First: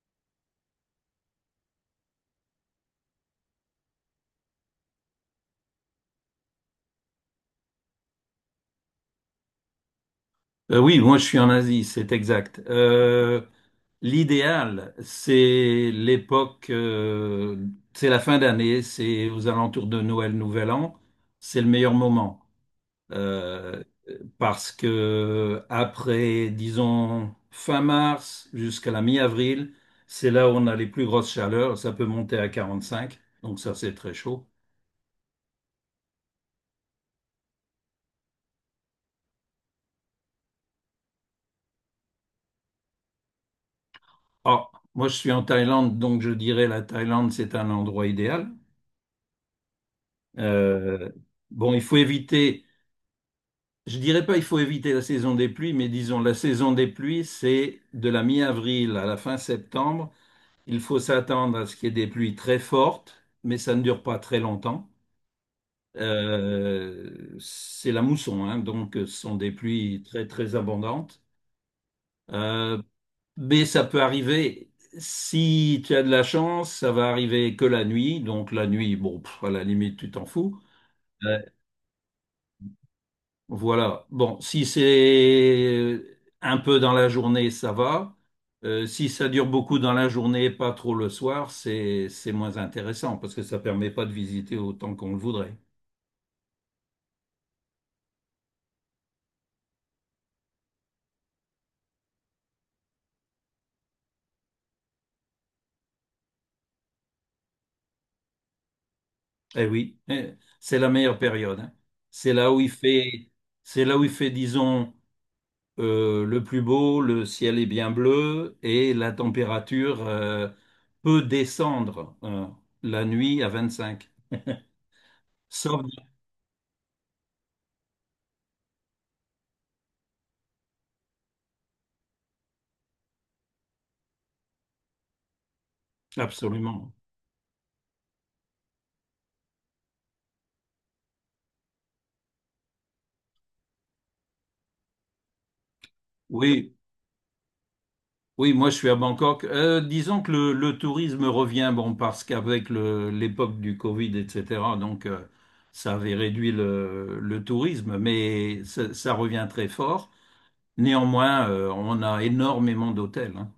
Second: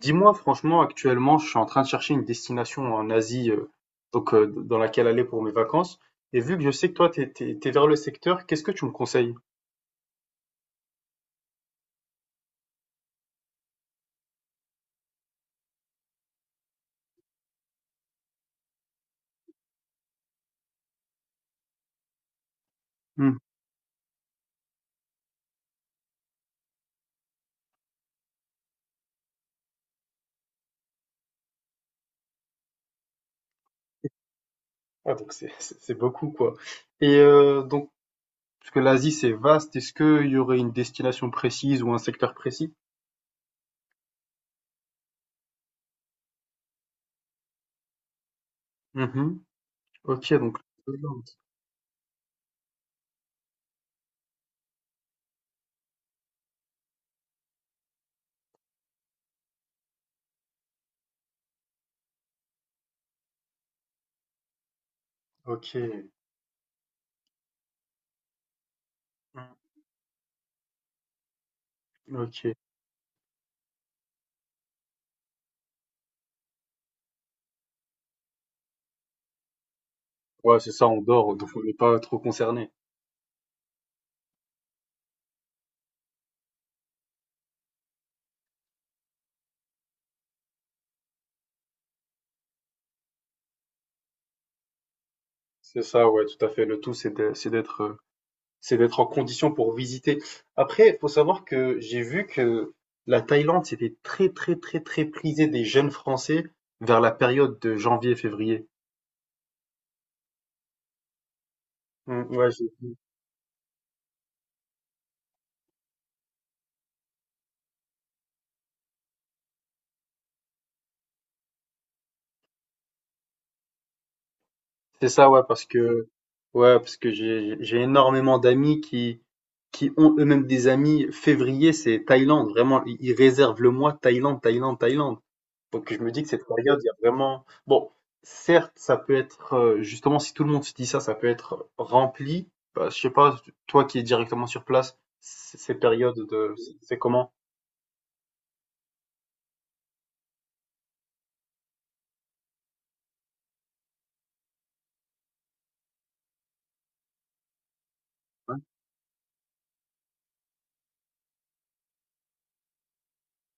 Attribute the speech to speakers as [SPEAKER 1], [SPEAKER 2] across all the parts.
[SPEAKER 1] Dis-moi, franchement, actuellement, je suis en train de chercher une destination en Asie, donc dans laquelle aller pour mes vacances. Et vu que je sais que toi, t'es vers le secteur, qu'est-ce que tu me conseilles?
[SPEAKER 2] Oui, moi je suis en Asie, c'est exact. L'idéal, c'est l'époque, c'est la fin d'année, c'est aux alentours de Noël, Nouvel An, c'est le meilleur moment.
[SPEAKER 1] Hmm.
[SPEAKER 2] Euh, Parce que après, disons, fin mars jusqu'à la mi-avril, c'est là où on a les plus grosses chaleurs, ça peut monter à 45, donc ça c'est très chaud.
[SPEAKER 1] Ah, donc c'est beaucoup, quoi. Et donc, parce que l'Asie, c'est vaste, est-ce qu'il y aurait une destination précise ou un secteur précis?
[SPEAKER 2] Ah, moi je suis en Thaïlande, donc je dirais la Thaïlande c'est un endroit idéal.
[SPEAKER 1] Mhm. Ok, donc. Le
[SPEAKER 2] Euh,
[SPEAKER 1] Thaïlande.
[SPEAKER 2] bon, il faut éviter, je dirais pas il faut éviter la saison des pluies, mais disons la saison des pluies, c'est de la mi-avril à la fin septembre. Il faut s'attendre à ce qu'il y ait des pluies très fortes, mais ça ne dure pas très longtemps.
[SPEAKER 1] Ok.
[SPEAKER 2] C'est la mousson, hein, donc ce sont des pluies très très abondantes.
[SPEAKER 1] Mm. Ok.
[SPEAKER 2] Euh, mais ça peut arriver, si tu as de la chance, ça va arriver que la nuit. Donc la nuit, bon, pff, à la limite, tu t'en fous.
[SPEAKER 1] Ouais, c'est ça, on dort,
[SPEAKER 2] Euh,
[SPEAKER 1] donc on n'est pas trop concerné.
[SPEAKER 2] Voilà. Bon, si c'est un peu dans la journée, ça va. Si ça dure beaucoup dans la journée, pas trop le soir, c'est moins intéressant parce que ça permet pas de visiter autant qu'on le voudrait.
[SPEAKER 1] C'est ça, ouais, tout à fait. Le tout, c'est d'être c'est d'être en condition pour visiter. Après, il faut savoir que j'ai vu que la Thaïlande, c'était très, très, très, très prisé des jeunes Français vers la période de janvier-février.
[SPEAKER 2] Eh oui, eh, c'est la meilleure période, hein. C'est
[SPEAKER 1] Mm, ouais,
[SPEAKER 2] là où il fait, c'est là où il fait, disons, le plus beau, le ciel est bien bleu et la température peut descendre la nuit à 25.
[SPEAKER 1] c'est ça,
[SPEAKER 2] Sauf
[SPEAKER 1] ouais, parce que j'ai énormément d'amis qui ont eux-mêmes des amis. Février, c'est Thaïlande, vraiment, ils réservent le mois Thaïlande, Thaïlande, Thaïlande. Donc je me dis que cette période, il y
[SPEAKER 2] absolument.
[SPEAKER 1] a vraiment... Bon, certes, ça peut être, justement, si tout le monde se dit ça, ça peut être rempli. Bah, je sais pas, toi qui es directement sur place, ces périodes de...
[SPEAKER 2] Oui,
[SPEAKER 1] c'est comment?
[SPEAKER 2] oui, moi je suis à Bangkok. Disons que le tourisme revient, bon, parce qu'avec l'époque du Covid, etc., donc ça avait réduit le tourisme, mais ça revient très fort. Néanmoins, on a énormément d'hôtels, hein.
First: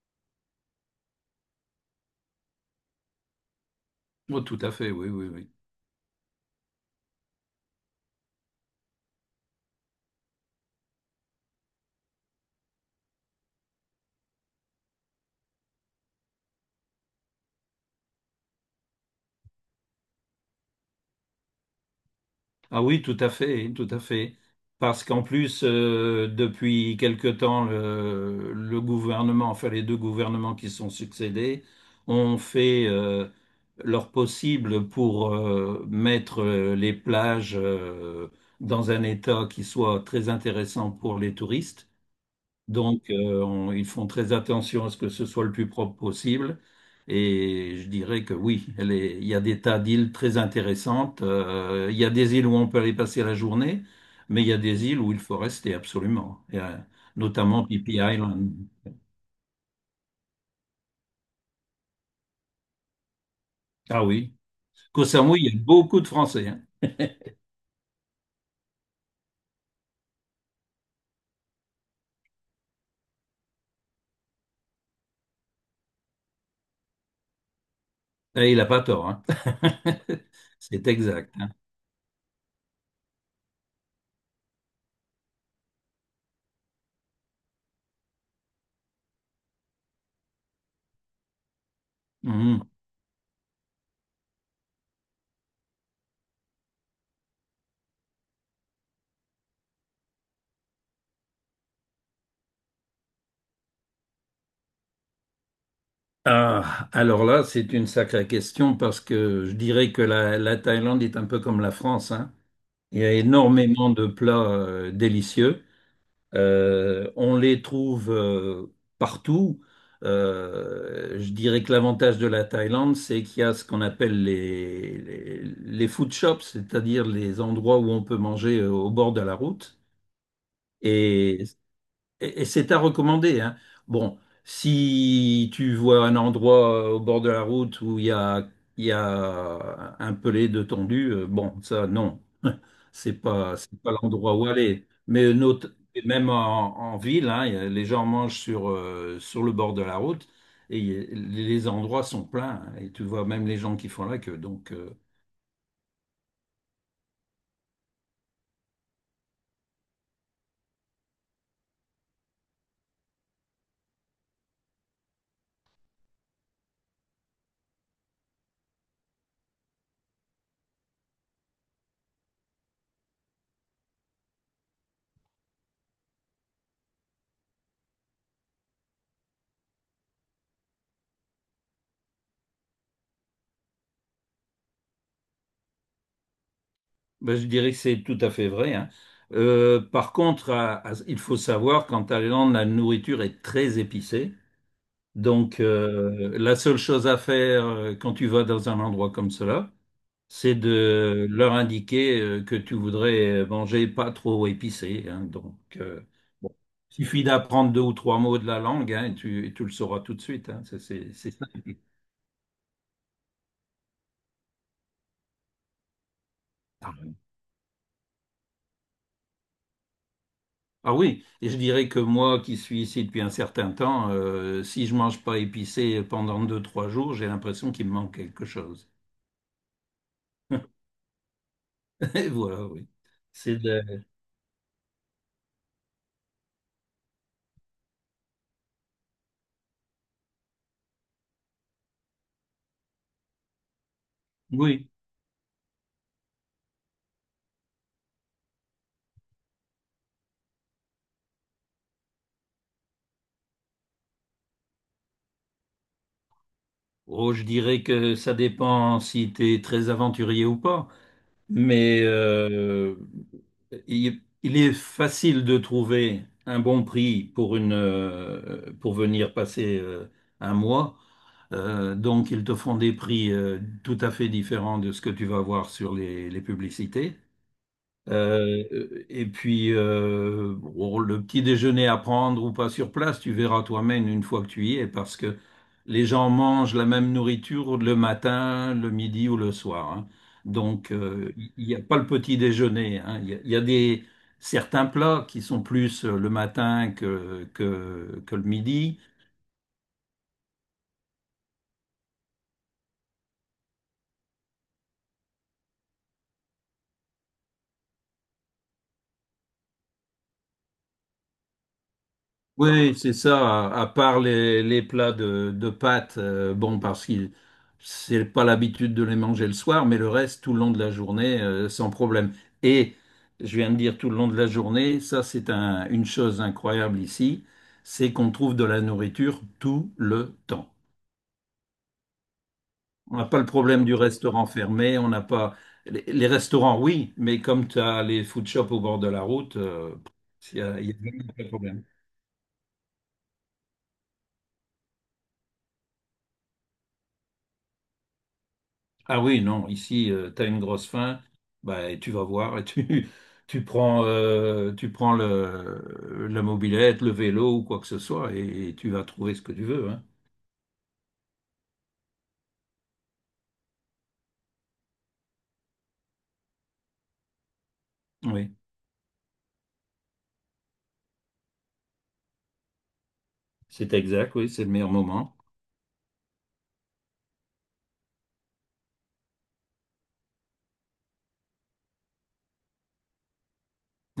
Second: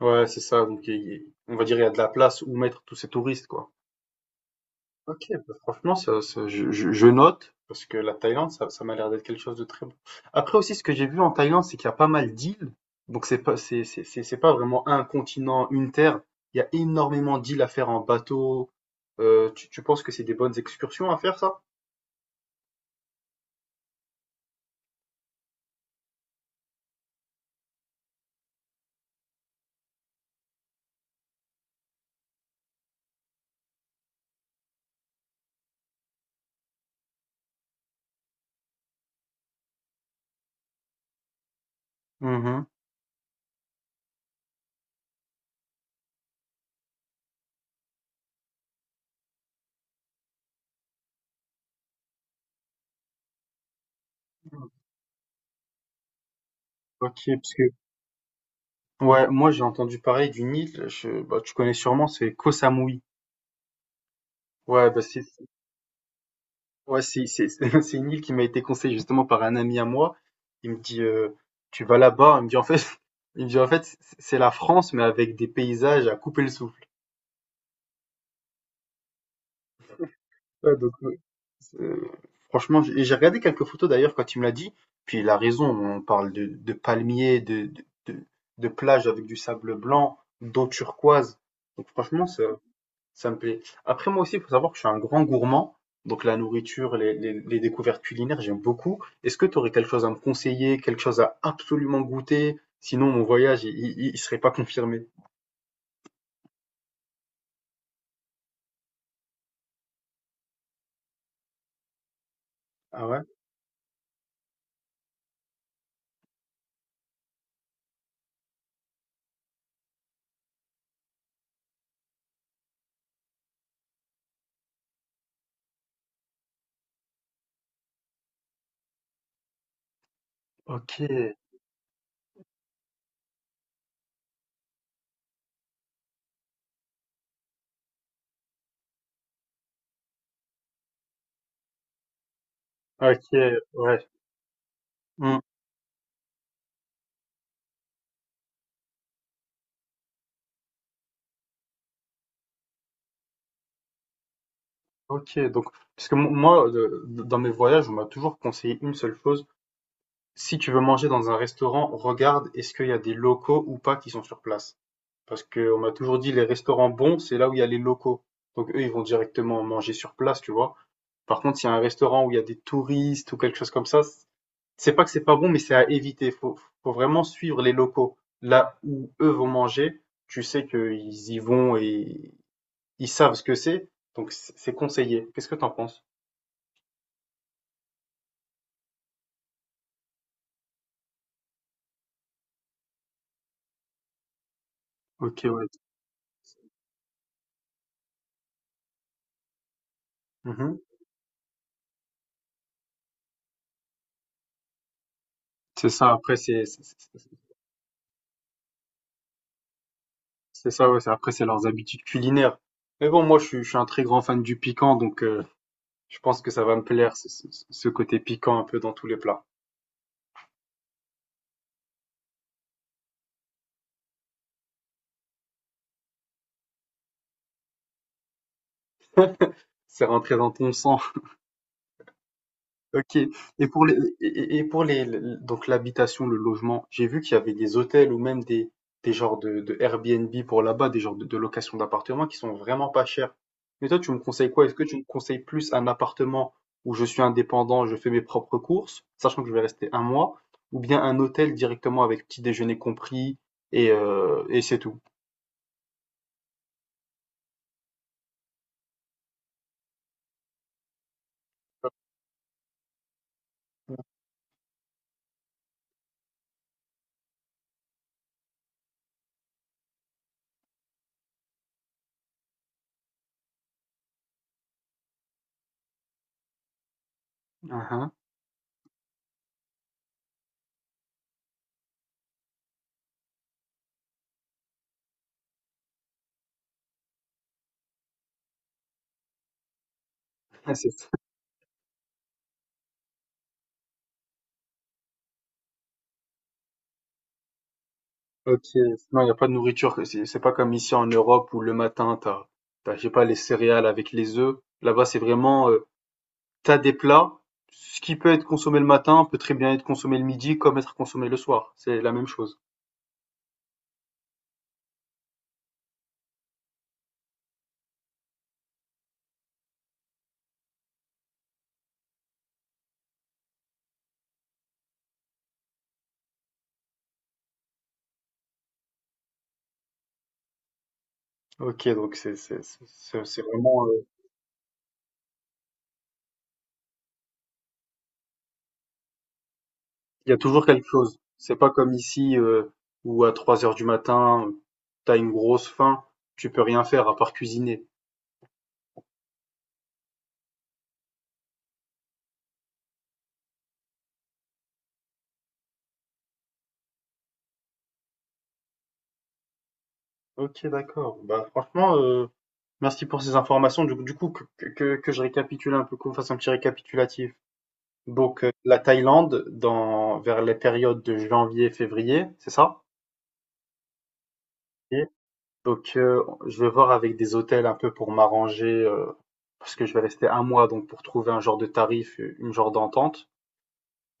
[SPEAKER 1] Ouais, c'est ça. Donc on va dire il y a de la place où mettre tous ces touristes, quoi.
[SPEAKER 2] Oh, tout à fait, oui,
[SPEAKER 1] OK,
[SPEAKER 2] oui, oui.
[SPEAKER 1] bah, franchement ça je note parce que la Thaïlande ça m'a l'air d'être quelque chose de très bon. Après aussi ce que j'ai vu en Thaïlande, c'est qu'il y a pas mal d'îles, donc c'est pas c'est c'est pas vraiment un continent, une terre. Il y a énormément d'îles à faire en bateau. Tu penses que c'est des bonnes excursions à faire ça?
[SPEAKER 2] Ah oui, tout à fait, tout à fait. Parce qu'en plus, depuis quelque temps, le gouvernement, enfin les deux gouvernements qui sont succédés, ont fait leur possible pour mettre les plages dans un état qui soit très intéressant pour les touristes.
[SPEAKER 1] Mmh.
[SPEAKER 2] Donc, ils font très attention à ce que ce soit le plus propre possible. Et je dirais que oui, il y a des tas d'îles très intéressantes. Il y a des îles où on peut aller passer la journée, mais il y a des îles où il faut rester absolument.
[SPEAKER 1] OK, parce que
[SPEAKER 2] Notamment Phi Phi Island.
[SPEAKER 1] ouais, moi j'ai entendu parler d'une île, je bah, tu connais sûrement, c'est Koh Samui.
[SPEAKER 2] Ah oui.
[SPEAKER 1] Ouais, bah,
[SPEAKER 2] Koh
[SPEAKER 1] c'est
[SPEAKER 2] Samui, il y a beaucoup de Français, hein.
[SPEAKER 1] ouais, c'est c'est une île qui m'a été conseillée justement par un ami à moi. Il me dit tu vas là-bas, il me dit en fait il me dit en fait c'est la France mais avec des paysages à couper le souffle.
[SPEAKER 2] Et il n'a pas tort, hein.
[SPEAKER 1] Ouais
[SPEAKER 2] C'est
[SPEAKER 1] donc
[SPEAKER 2] exact, hein.
[SPEAKER 1] c'est franchement j'ai regardé quelques photos d'ailleurs quand il me l'a dit, puis il a raison, on parle de palmiers, de plages avec du sable blanc, d'eau turquoise, donc franchement ça
[SPEAKER 2] Mhm.
[SPEAKER 1] ça me plaît. Après, moi aussi, il faut savoir que je suis un grand gourmand. Donc, la nourriture, les découvertes culinaires, j'aime beaucoup. Est-ce que tu aurais quelque chose à me conseiller, quelque chose à absolument goûter? Sinon, mon voyage, il serait pas confirmé.
[SPEAKER 2] Ah, alors là, c'est une sacrée question parce que je dirais que la Thaïlande est un peu comme la France, hein. Il y
[SPEAKER 1] Ah
[SPEAKER 2] a
[SPEAKER 1] ouais?
[SPEAKER 2] énormément de plats délicieux. On les trouve partout. Je dirais que l'avantage de la Thaïlande, c'est qu'il y a ce qu'on appelle les food shops, c'est-à-dire les endroits où on peut manger au bord de la route.
[SPEAKER 1] Ok,
[SPEAKER 2] Et, et c'est à recommander, hein. Bon, si tu vois un endroit au bord de la route où il y a un pelé de tondu, bon, ça, non.
[SPEAKER 1] ok,
[SPEAKER 2] C'est pas
[SPEAKER 1] ouais.
[SPEAKER 2] l'endroit où aller. Mais
[SPEAKER 1] Hmm.
[SPEAKER 2] nos- et même en ville, hein, les gens mangent sur, sur le bord de la route et les endroits sont pleins, hein. Et tu vois même les gens qui font la queue. Donc,
[SPEAKER 1] Ok, donc, parce que moi, dans mes voyages, on m'a toujours conseillé une seule chose. Si tu veux manger dans un restaurant, regarde est-ce qu'il y a des locaux ou pas qui sont sur place. Parce qu'on m'a toujours dit les restaurants bons, c'est là où il y a les locaux. Donc eux, ils vont directement manger sur place, tu vois. Par contre, s'il y a un restaurant où il y a des touristes ou quelque chose comme ça, c'est pas que c'est pas bon, mais c'est à éviter. Faut vraiment suivre les locaux. Là où eux vont manger, tu sais qu'ils y vont et ils savent ce que c'est, donc c'est conseillé. Qu'est-ce que t'en penses?
[SPEAKER 2] ben, je dirais que c'est tout à fait vrai, hein. Par contre, il faut savoir qu'en Thaïlande, la nourriture est très épicée.
[SPEAKER 1] Ok,
[SPEAKER 2] Donc,
[SPEAKER 1] ouais.
[SPEAKER 2] la seule chose à faire quand tu vas dans un endroit comme cela, c'est
[SPEAKER 1] Mhm.
[SPEAKER 2] de leur indiquer que tu voudrais manger pas trop épicé, hein. Donc,
[SPEAKER 1] C'est ça, après,
[SPEAKER 2] bon, suffit d'apprendre deux ou trois mots de la langue, hein, et tu le sauras tout de suite, hein.
[SPEAKER 1] c'est ça, ouais.
[SPEAKER 2] C'est
[SPEAKER 1] Après, c'est
[SPEAKER 2] ça.
[SPEAKER 1] leurs habitudes culinaires. Mais bon, moi, je suis un très grand fan du piquant, donc je pense que ça va me plaire, ce côté piquant un peu dans tous les plats.
[SPEAKER 2] Ah oui, et je dirais que moi qui suis ici depuis un certain temps, si je mange pas épicé pendant deux, trois jours, j'ai l'impression qu'il me manque quelque chose.
[SPEAKER 1] C'est rentré dans ton sang.
[SPEAKER 2] Et voilà, oui.
[SPEAKER 1] Ok.
[SPEAKER 2] C'est
[SPEAKER 1] Et pour les,
[SPEAKER 2] de-
[SPEAKER 1] et pour les, donc l'habitation, le logement, j'ai vu qu'il y avait des hôtels ou même des genres de Airbnb pour là-bas, des genres de location d'appartements qui sont vraiment pas chers. Mais toi, tu me conseilles quoi? Est-ce que
[SPEAKER 2] Oui.
[SPEAKER 1] tu me conseilles plus un appartement où je suis indépendant, je fais mes propres courses, sachant que je vais rester un mois, ou bien un hôtel directement avec petit déjeuner compris et c'est tout?
[SPEAKER 2] Oh, je dirais que ça dépend si tu es très aventurier ou pas. Mais il est facile de trouver un bon prix pour pour venir passer un mois. Donc, ils te font des prix tout à fait différents de ce que tu vas voir sur les publicités.
[SPEAKER 1] Mhm.
[SPEAKER 2] Et puis, bon, le petit déjeuner à prendre ou pas sur place, tu verras toi-même une fois que tu y es, parce que les gens mangent la même nourriture le matin, le midi ou le soir, hein.
[SPEAKER 1] C'est
[SPEAKER 2] Donc, il n'y a pas le petit déjeuner, hein. Il y a des, certains plats qui sont plus le matin que le
[SPEAKER 1] OK.
[SPEAKER 2] midi.
[SPEAKER 1] Non, il n'y a pas de nourriture. C'est pas comme ici en Europe où le matin, t'as, je sais pas, les céréales avec les œufs. Là-bas, c'est vraiment, t'as des plats. Ce qui peut être consommé le matin peut très bien être consommé le midi comme être consommé le soir. C'est la même chose.
[SPEAKER 2] Oui, c'est ça, à part les plats de pâtes, bon, parce que c'est pas l'habitude de les manger le soir, mais le reste, tout le long de la journée, sans problème. Et je viens de dire tout le long de la journée, ça une chose incroyable ici, c'est qu'on trouve de la nourriture tout le temps.
[SPEAKER 1] OK, donc
[SPEAKER 2] On n'a pas
[SPEAKER 1] c'est
[SPEAKER 2] le problème
[SPEAKER 1] vraiment,
[SPEAKER 2] du restaurant fermé, on n'a pas... Les restaurants, oui, mais comme tu as les food shops au bord de la route,
[SPEAKER 1] il y a toujours quelque
[SPEAKER 2] il y a
[SPEAKER 1] chose.
[SPEAKER 2] vraiment pas de
[SPEAKER 1] C'est pas
[SPEAKER 2] problème.
[SPEAKER 1] comme ici où à 3 heures du matin, t'as une grosse faim, tu peux rien faire à part cuisiner.
[SPEAKER 2] Ah oui, non, ici, tu as une grosse faim, bah, et tu vas voir, et tu, tu prends la mobilette, le vélo ou quoi que ce soit, et tu vas trouver ce que tu veux, hein.
[SPEAKER 1] Ok, d'accord. Bah, franchement, merci pour ces informations. Que je récapitule un peu, qu'on fasse un petit récapitulatif. Donc,
[SPEAKER 2] Oui,
[SPEAKER 1] la Thaïlande, dans, vers les périodes de janvier, février, c'est ça?
[SPEAKER 2] c'est exact, oui, c'est le meilleur
[SPEAKER 1] Et
[SPEAKER 2] moment.
[SPEAKER 1] donc, je vais voir avec des hôtels un peu pour m'arranger, parce que je vais rester un mois, donc pour trouver un genre de tarif, une genre d'entente.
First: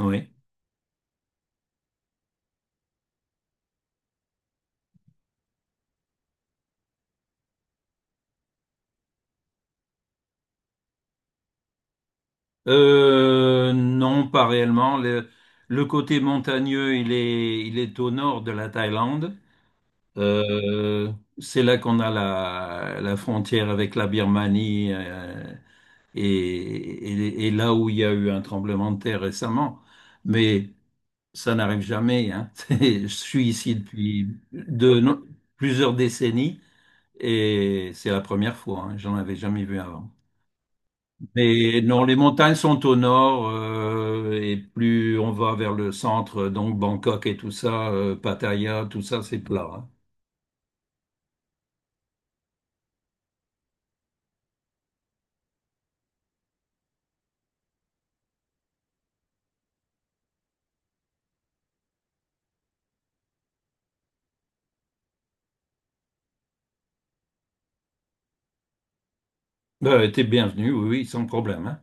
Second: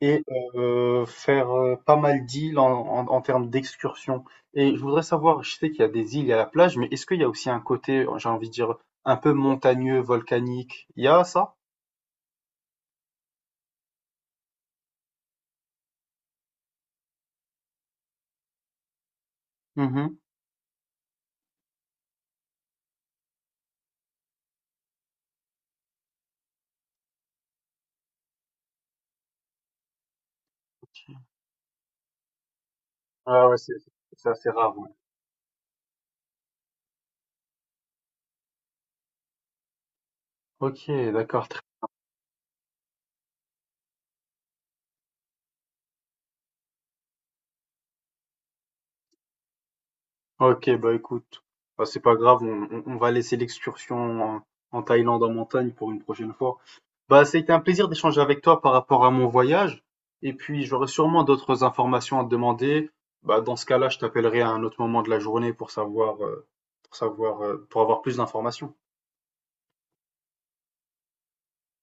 [SPEAKER 1] Et faire pas mal d'îles en termes d'excursion. Et je voudrais savoir, je sais qu'il y a des îles, il y a la plage, mais est-ce qu'il y a aussi un côté, j'ai envie de dire, un peu montagneux, volcanique? Il y a ça?
[SPEAKER 2] Non, pas réellement. Le côté montagneux, il est au nord de la Thaïlande.
[SPEAKER 1] Mhm.
[SPEAKER 2] C'est là qu'on a la frontière avec la Birmanie, et là où il y a eu un tremblement de terre récemment. Mais ça n'arrive jamais, hein. C'est- Je suis
[SPEAKER 1] Ah ouais,
[SPEAKER 2] ici depuis
[SPEAKER 1] c'est assez rare, ouais.
[SPEAKER 2] de no- plusieurs décennies et c'est la première fois, hein. J'en avais jamais vu avant.
[SPEAKER 1] Ok, d'accord.
[SPEAKER 2] Mais non, les montagnes sont au nord et plus on va vers le centre, donc Bangkok et tout ça, Pattaya, tout ça, c'est plat, hein.
[SPEAKER 1] Ok, bah écoute, bah, c'est pas grave, on va laisser l'excursion en, en Thaïlande en montagne pour une prochaine fois. Bah, ça a été un plaisir d'échanger avec toi par rapport à mon voyage. Et puis, j'aurai sûrement d'autres informations à te demander. Bah, dans ce cas-là, je t'appellerai à un autre moment de la journée pour savoir, pour savoir, pour avoir plus d'informations.
[SPEAKER 2] Ben, t'es bienvenu, oui, oui, sans problème, hein.